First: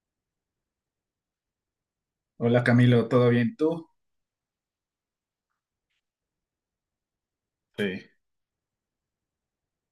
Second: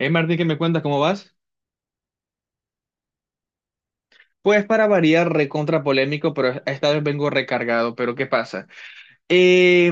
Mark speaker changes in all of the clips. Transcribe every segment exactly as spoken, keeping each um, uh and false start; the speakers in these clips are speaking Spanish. Speaker 1: Hey Martín, ¿qué me cuentas? ¿Cómo vas?
Speaker 2: Hola Camilo, ¿todo bien tú?
Speaker 1: Pues para variar, recontra polémico, pero esta vez vengo recargado.
Speaker 2: Sí,
Speaker 1: ¿Pero qué pasa? Eh,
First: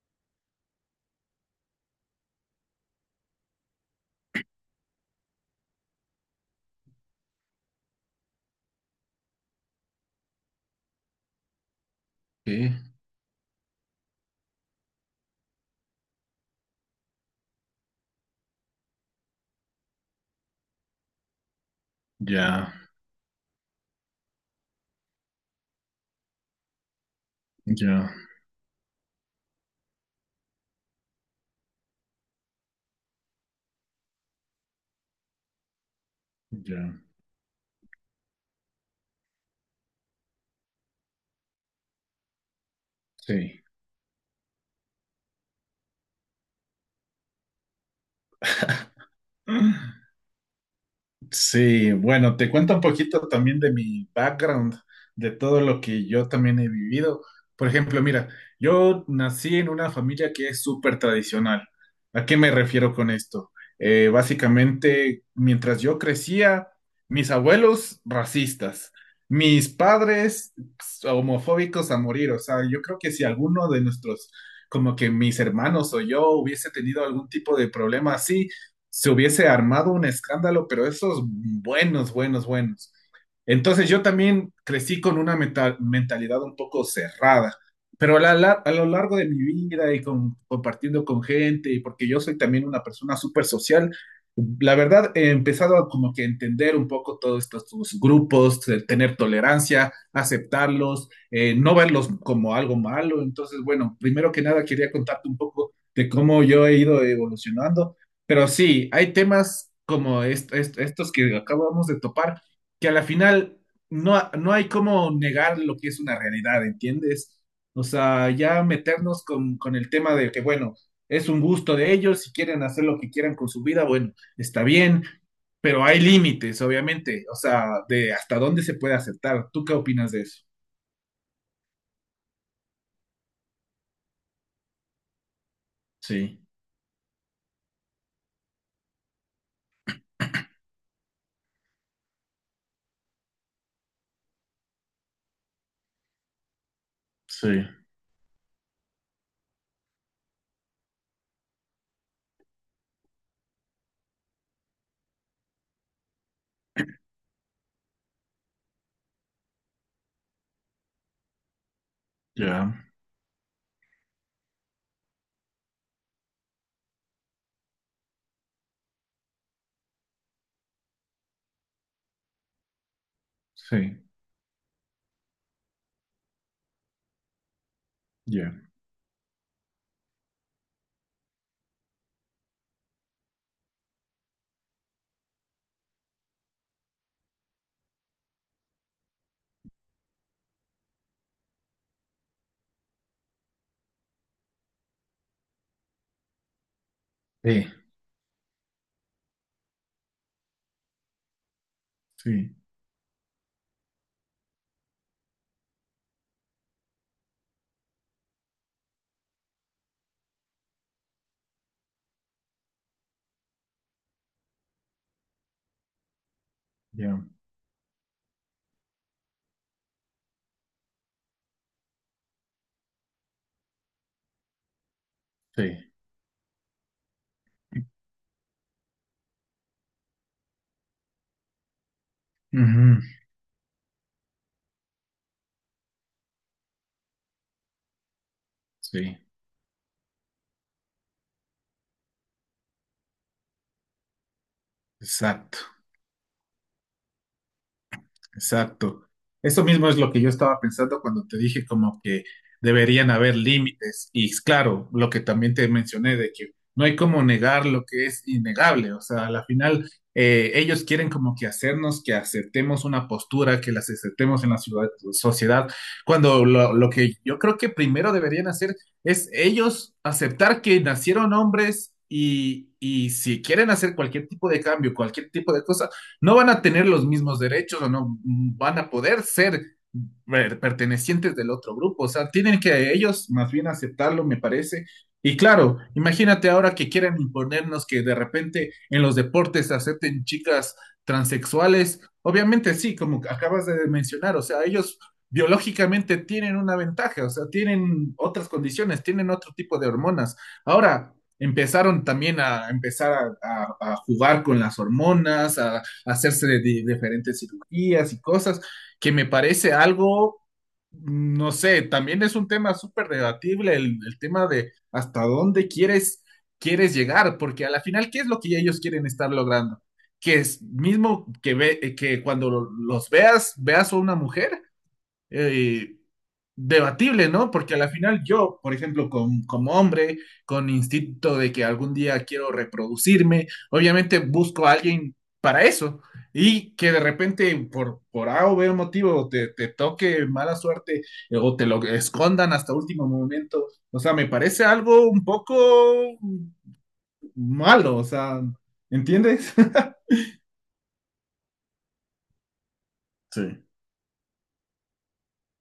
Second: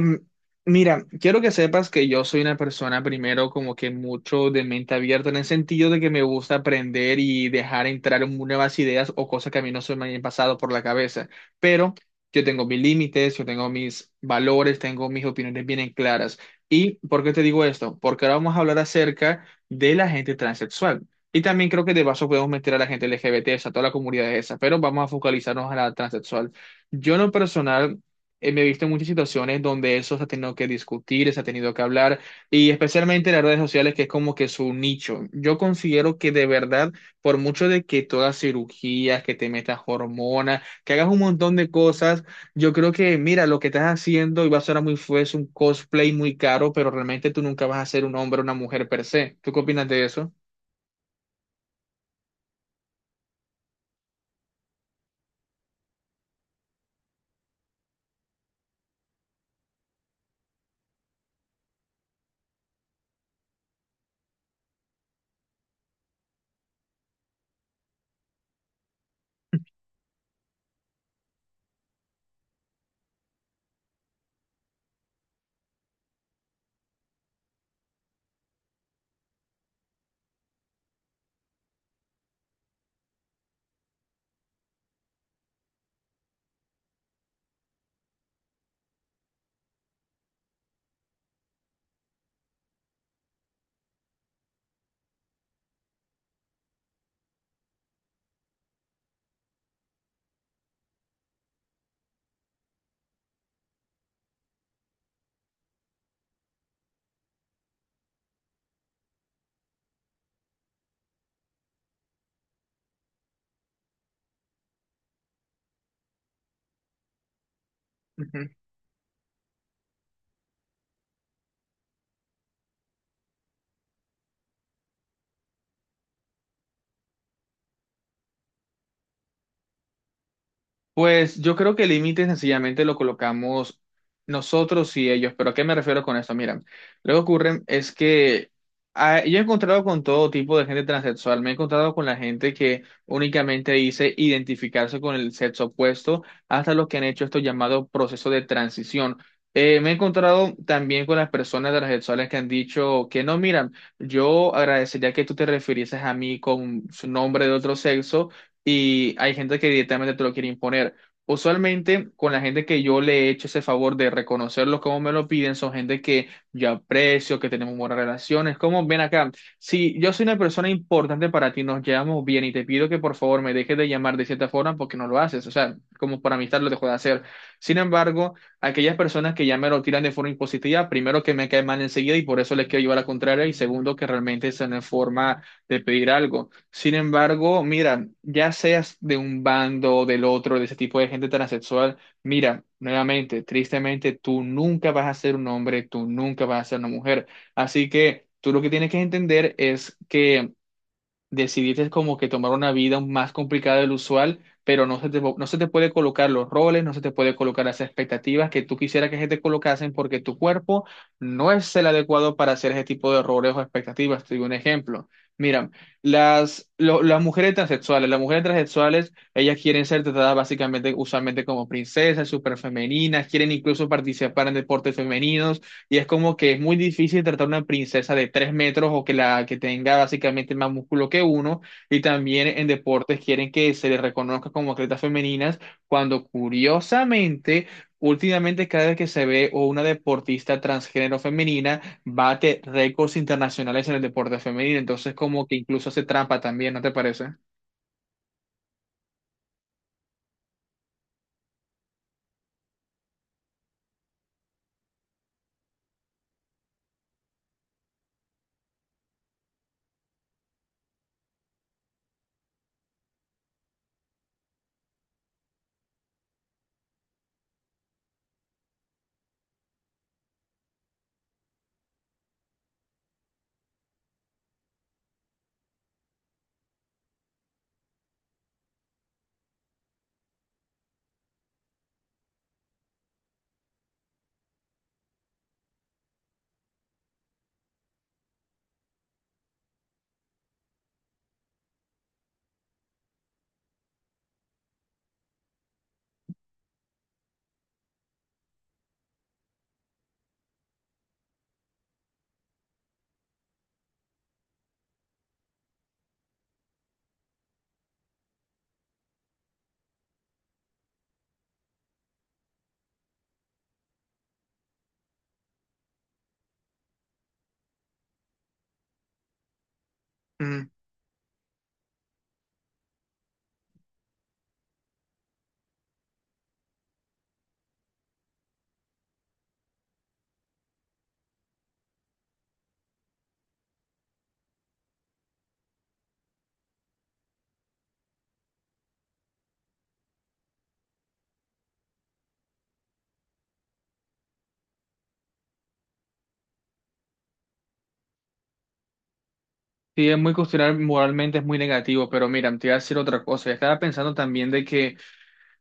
Speaker 1: Mira, quiero que sepas que yo soy una persona primero como que mucho de mente abierta en el sentido de que me gusta aprender y dejar entrar en nuevas ideas o cosas que a mí no se me hayan pasado por la cabeza. Pero yo tengo
Speaker 2: sí,
Speaker 1: mis límites, yo tengo mis valores, tengo mis opiniones bien claras. ¿Y por qué te digo esto? Porque ahora vamos a hablar acerca de la gente transexual. Y también creo que de paso podemos
Speaker 2: ya,
Speaker 1: meter a la gente L G B T, a toda la comunidad esa, pero vamos a focalizarnos a la transexual. Yo en lo personal
Speaker 2: ya,
Speaker 1: eh, me he visto en muchas situaciones donde eso se ha tenido que discutir, se ha tenido que hablar, y especialmente en las redes sociales, que es como que su nicho. Yo considero que de verdad,
Speaker 2: ya,
Speaker 1: por mucho de que tú hagas cirugías, que te metas hormonas, que hagas un montón de cosas, yo creo que, mira, lo
Speaker 2: sí.
Speaker 1: que estás haciendo, y va a sonar muy feo, es un cosplay muy caro, pero realmente tú nunca vas a ser un hombre o una mujer per se. ¿Tú qué opinas de eso?
Speaker 2: Sí, bueno, te cuento un poquito también de mi background, de todo lo que yo también he vivido. Por ejemplo, mira, yo nací en una familia que es súper tradicional. ¿A qué me refiero con esto? Eh, básicamente, mientras yo crecía, mis abuelos racistas, mis padres homofóbicos a morir. O sea, yo creo que si alguno de nuestros, como que mis hermanos o yo hubiese tenido algún tipo de problema así, se hubiese armado un escándalo, pero esos buenos, buenos, buenos. Entonces yo también crecí con una meta- mentalidad un poco cerrada, pero a, la lar- a lo largo de mi vida y con- compartiendo con gente, y porque yo soy también una persona súper social, la verdad, he empezado a como que entender un poco todos estos sus grupos, eh, tener tolerancia, aceptarlos, eh, no verlos como algo malo. Entonces, bueno, primero que nada quería contarte un poco de cómo yo he ido evolucionando, pero sí, hay temas como est- est- estos que acabamos de topar, que a la final no, no hay cómo negar lo que es una realidad, ¿entiendes? O sea, ya meternos con, con el tema de que, bueno, es un gusto de ellos, si quieren hacer lo que quieran con su vida, bueno, está bien, pero hay límites, obviamente, o sea, de hasta dónde se puede aceptar. ¿Tú qué opinas de eso?
Speaker 1: Pues yo creo que el límite sencillamente lo colocamos nosotros y ellos, pero ¿a qué me refiero con esto?
Speaker 2: Sí,
Speaker 1: Mira, lo que ocurre es que ah, yo he encontrado con todo tipo de gente transexual, me he encontrado con la gente que únicamente dice identificarse con el sexo opuesto, hasta los que han hecho esto
Speaker 2: sí,
Speaker 1: llamado proceso de transición. Eh, me he encontrado también con las personas transexuales que han dicho que no, mira, yo agradecería que tú te refirieses a mí con su nombre de otro sexo y hay gente que directamente te lo quiere imponer. Usualmente, con la gente
Speaker 2: ya,
Speaker 1: que yo le he hecho ese favor de reconocerlo como me lo piden, son gente que yo aprecio, que tenemos buenas relaciones. Como ven acá, si yo soy una persona importante para ti, nos llevamos bien y te pido que por favor me dejes de
Speaker 2: sí,
Speaker 1: llamar de cierta forma porque no lo haces. O sea, como por amistad lo dejo de hacer. Sin embargo,
Speaker 2: ya,
Speaker 1: aquellas personas que ya me lo tiran de forma impositiva, primero que me cae mal enseguida y por eso les quiero llevar a la contraria, y segundo que realmente es una forma de pedir algo. Sin embargo, mira, ya seas de un bando, del otro, de ese tipo de gente transexual, mira, nuevamente, tristemente, tú nunca vas a ser un hombre, tú nunca vas a ser una mujer.
Speaker 2: sí,
Speaker 1: Así que tú lo que tienes que entender es que decidiste como que tomar
Speaker 2: sí,
Speaker 1: una vida más complicada del usual, pero no se te, no se te puede colocar los roles, no se te puede colocar las expectativas que tú quisieras que se te colocasen porque tu cuerpo no es el adecuado para hacer ese tipo de roles o expectativas. Te digo un ejemplo. Mira, las, lo-
Speaker 2: ya,
Speaker 1: las mujeres transexuales, las mujeres transexuales, ellas quieren ser tratadas básicamente, usualmente como princesas, súper femeninas, quieren incluso participar en deportes femeninos
Speaker 2: sí,
Speaker 1: y es como que es muy difícil tratar una princesa de tres metros o que la que tenga básicamente más músculo que uno. Y también en
Speaker 2: ujú,
Speaker 1: deportes quieren que se le reconozca como atletas femeninas, cuando curiosamente, últimamente cada vez que
Speaker 2: sí,
Speaker 1: se ve o una deportista transgénero femenina bate récords internacionales en el deporte femenino. Entonces como que
Speaker 2: exacto.
Speaker 1: incluso hace trampa también, ¿no te parece?
Speaker 2: Exacto. Eso mismo es lo que yo estaba pensando cuando te dije como que deberían haber límites. Y es claro, lo que también te mencioné de que no hay como negar lo que es innegable. O sea, a la final eh, ellos quieren como que hacernos que aceptemos una postura, que las aceptemos en la ciudad- sociedad, cuando lo, lo que yo creo que primero deberían hacer es ellos aceptar que nacieron hombres y, y si quieren hacer cualquier tipo de cambio, cualquier tipo de cosa no van a tener los mismos derechos o no van a poder ser per- pertenecientes del otro grupo. O sea, tienen que ellos más bien aceptarlo, me parece. Y claro, imagínate ahora que quieran imponernos que de repente en los deportes se acepten chicas transexuales. Obviamente sí, como acabas de mencionar, o sea, ellos biológicamente tienen una ventaja, o sea, tienen otras condiciones, tienen otro tipo de hormonas. Ahora, empezaron también a empezar a, a- a jugar con las hormonas, a hacerse de, di- diferentes cirugías y cosas, que me parece algo, no sé, también es un tema súper debatible el, el tema de hasta dónde quieres, quieres llegar, porque a la final, ¿qué es lo que ellos quieren estar logrando? Que es
Speaker 1: Mm.
Speaker 2: mismo que, ve, que cuando los veas, veas a una mujer eh, debatible, ¿no? Porque a la final yo, por ejemplo, con- como hombre, con instinto de que algún día quiero reproducirme, obviamente busco a alguien para eso. Y que de repente por, por A o B motivo te, te toque mala suerte eh, o te lo escondan hasta último momento. O sea, me parece algo un poco malo, o sea, ¿entiendes?
Speaker 1: Sí, es muy cuestionable, moralmente es muy negativo, pero mira, te iba a decir otra cosa.
Speaker 2: Sí,
Speaker 1: Estaba pensando también de que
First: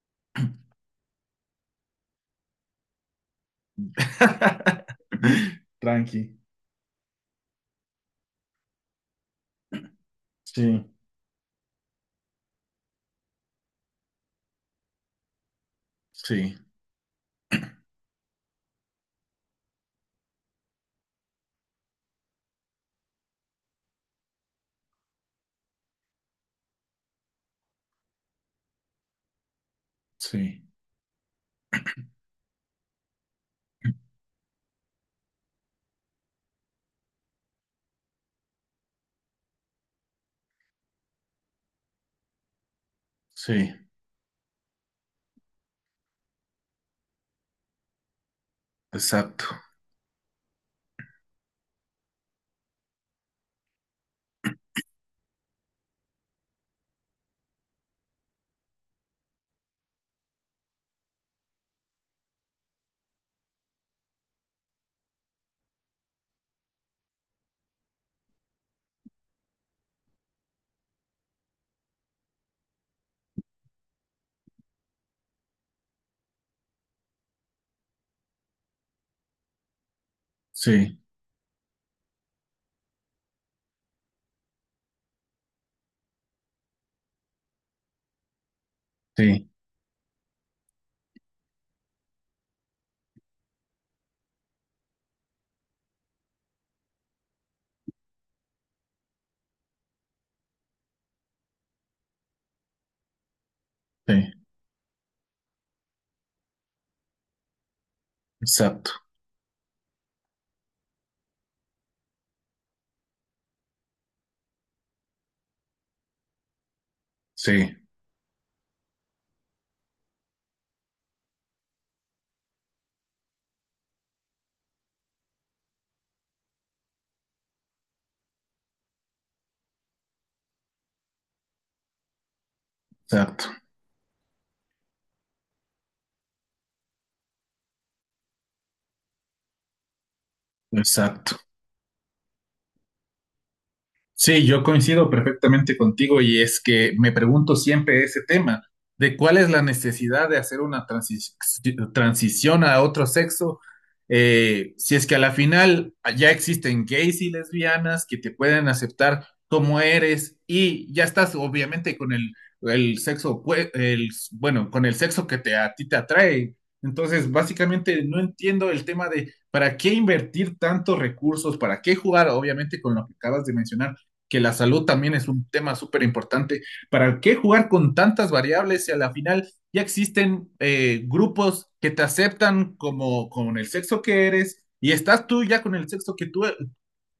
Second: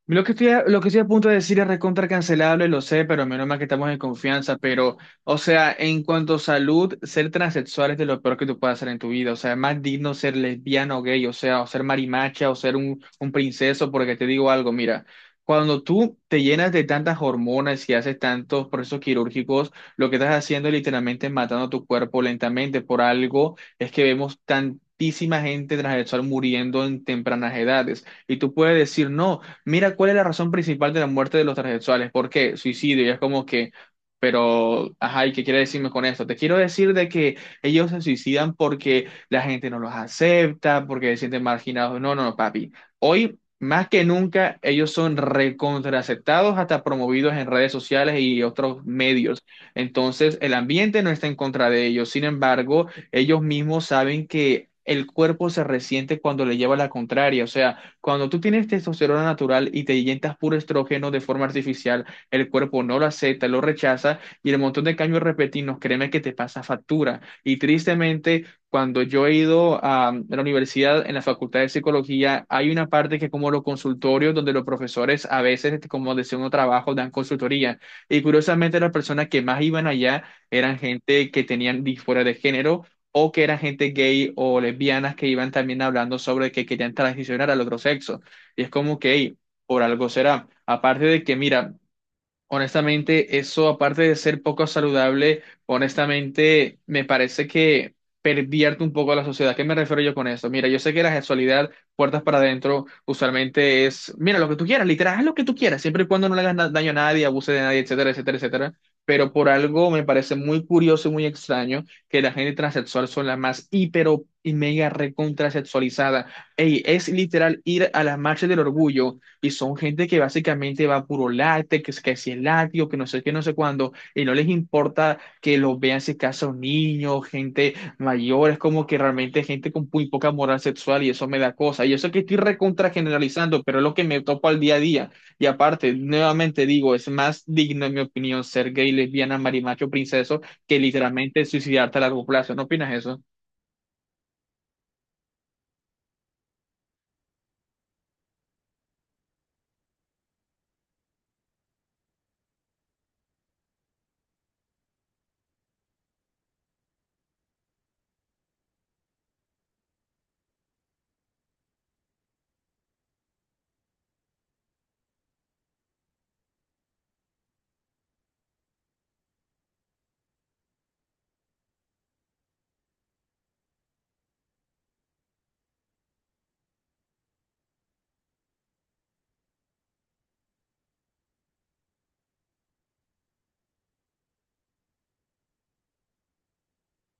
Speaker 1: Lo que estoy a, lo que estoy a punto de decir es recontra cancelable, lo sé, pero menos mal que estamos en confianza. Pero, o sea, en
Speaker 2: tranqui.
Speaker 1: cuanto a salud, ser transexual es de lo peor que tú puedas hacer en tu vida. O sea, es más digno ser
Speaker 2: Sí,
Speaker 1: lesbiano o gay, o sea, o ser marimacha, o ser un, un princeso, porque te digo algo, mira, cuando tú te
Speaker 2: sí,
Speaker 1: llenas de tantas hormonas y haces tantos procesos quirúrgicos, lo que estás haciendo es literalmente matando tu cuerpo lentamente. Por algo es que vemos tantísima gente transexual muriendo en tempranas edades. Y tú puedes decir, no mira, ¿cuál es la razón
Speaker 2: sí,
Speaker 1: principal de la muerte de los transexuales? ¿Por qué? Suicidio. Y es como que, pero, ajá, ¿y qué quiere decirme con esto? Te quiero decir de que ellos se suicidan porque la gente no los acepta, porque se sienten marginados. No, no, no, papi. Hoy,
Speaker 2: sí.
Speaker 1: más que nunca, ellos son recontraaceptados, hasta promovidos en redes sociales y otros medios.
Speaker 2: Exacto.
Speaker 1: Entonces, el ambiente no está en contra de ellos. Sin embargo, ellos mismos saben que… El cuerpo se resiente cuando le lleva la contraria, o sea, cuando tú tienes testosterona natural y te inyectas puro estrógeno de forma artificial, el cuerpo no lo acepta, lo rechaza y el montón de cambios repentinos, créeme que te pasa factura. Y tristemente, cuando yo he ido a la universidad, en la facultad de psicología, hay una parte que es como los consultorios, donde los profesores a veces, este, como de segundo trabajo, dan consultoría. Y curiosamente, las personas que más iban allá eran
Speaker 2: Sí,
Speaker 1: gente que tenían disforia de género o que eran gente gay o lesbianas que iban también hablando sobre que querían transicionar al otro sexo. Y es como que, hey,
Speaker 2: sí,
Speaker 1: por algo será. Aparte de que, mira, honestamente, eso aparte de ser poco saludable, honestamente me parece que pervierte un poco a la sociedad. ¿Qué me refiero yo con eso? Mira, yo sé que la sexualidad, puertas para adentro, usualmente es, mira,
Speaker 2: sí.
Speaker 1: lo que tú quieras, literal, haz lo que tú quieras, siempre y cuando no le hagas na- daño a nadie, abuse de nadie, etcétera, etcétera, etcétera.
Speaker 2: Exacto.
Speaker 1: Pero por algo me parece muy curioso y muy extraño que la gente transexual son las más hiper y mega recontrasexualizada. Ey, es literal
Speaker 2: Sí,
Speaker 1: ir a las marchas del orgullo y son gente que básicamente va a puro látex, que, es- que si es látigo, que no sé qué, no sé cuándo, y no les importa que los vean si casa un niño, gente mayor, es como que realmente gente con muy poca moral sexual y eso me da cosa. Y eso que estoy recontra
Speaker 2: exacto.
Speaker 1: generalizando, pero es lo que me topo al día a día. Y aparte, nuevamente digo, es más digno, en mi opinión, ser gay, lesbiana, marimacho, princeso, que
Speaker 2: Exacto.
Speaker 1: literalmente suicidarte a largo plazo. ¿No opinas eso?
Speaker 2: Sí, yo coincido perfectamente contigo y es que me pregunto siempre ese tema de cuál es la necesidad de hacer una transi- transición a otro sexo, eh, si es que a la final ya existen gays y lesbianas que te pueden aceptar como eres y ya estás obviamente con el, el sexo, opue- el, bueno, con el sexo que te, a ti te atrae. Entonces, básicamente no entiendo el tema de para qué invertir tantos recursos, para qué jugar, obviamente con lo que acabas de mencionar que la salud también es un tema súper importante. ¿Para qué jugar con tantas variables si a la final ya existen eh, grupos que te aceptan como con el sexo que eres y estás tú ya con el sexo que tú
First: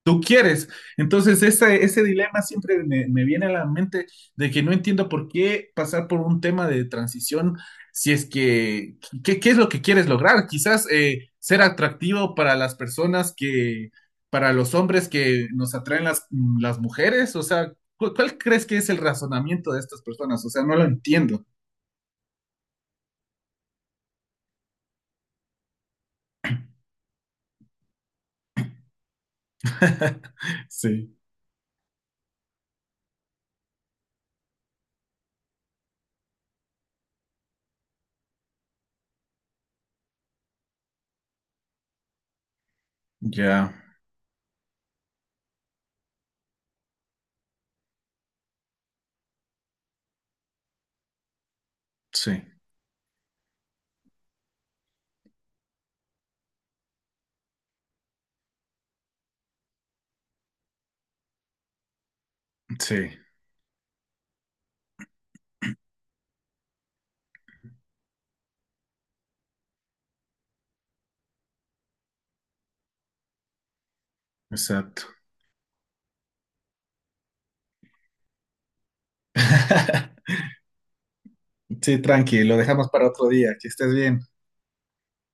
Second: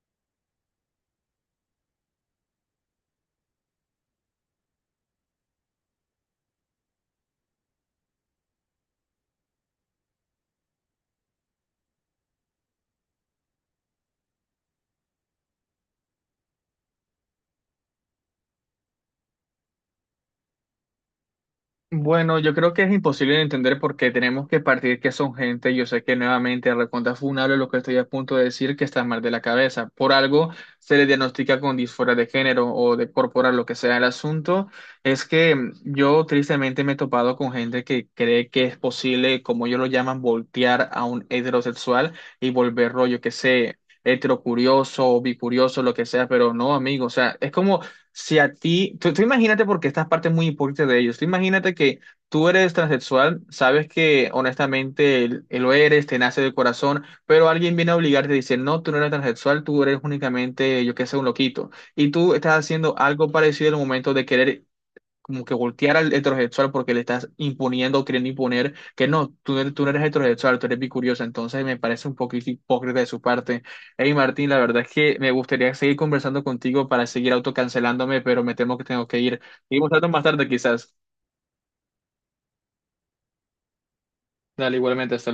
Speaker 2: tú quieres. Entonces, ese, ese dilema siempre me, me viene a la mente de que no entiendo por qué pasar por un tema de transición si es que, ¿qué, qué es lo que quieres lograr? Quizás eh, ser atractivo para las personas que, para los hombres que nos atraen las, las mujeres, o sea, ¿cu- ¿cuál crees que es el razonamiento de estas personas? O sea, no lo entiendo.
Speaker 1: Bueno, yo creo que es imposible de entender porque tenemos que partir que son gente. Yo sé que nuevamente recontra funable lo que estoy a punto de decir, que está mal de la cabeza. Por algo se le
Speaker 2: Sí,
Speaker 1: diagnostica con disforia de género o de corporal, lo que sea el asunto. Es que mm, yo tristemente me he topado con gente que cree que es posible, como ellos lo llaman, voltear a un heterosexual y volverlo, yo que
Speaker 2: ya,
Speaker 1: sé, heterocurioso o bicurioso, lo que sea, pero no, amigo. O sea, es como si a ti, tú, tú imagínate porque esta parte es muy importante de ellos. Tú imagínate que tú
Speaker 2: sí,
Speaker 1: eres transexual, sabes que honestamente el- el lo eres, te nace del corazón, pero alguien viene a obligarte a decir, no, tú no eres transexual, tú eres únicamente, yo qué sé, un loquito. Y tú estás haciendo
Speaker 2: sí,
Speaker 1: algo parecido en el momento de querer como que voltear al heterosexual porque le estás imponiendo o queriendo imponer que no, tú, no tú no eres heterosexual, tú eres bicuriosa, entonces me parece un poquito hipócrita de su parte. Hey Martín, la verdad es
Speaker 2: exacto.
Speaker 1: que me gustaría seguir conversando contigo para seguir autocancelándome, pero me temo que tengo que ir. Seguimos hablando más tarde quizás.
Speaker 2: Sí, tranqui, lo dejamos para otro día, que estés bien.
Speaker 1: Dale, igualmente, hasta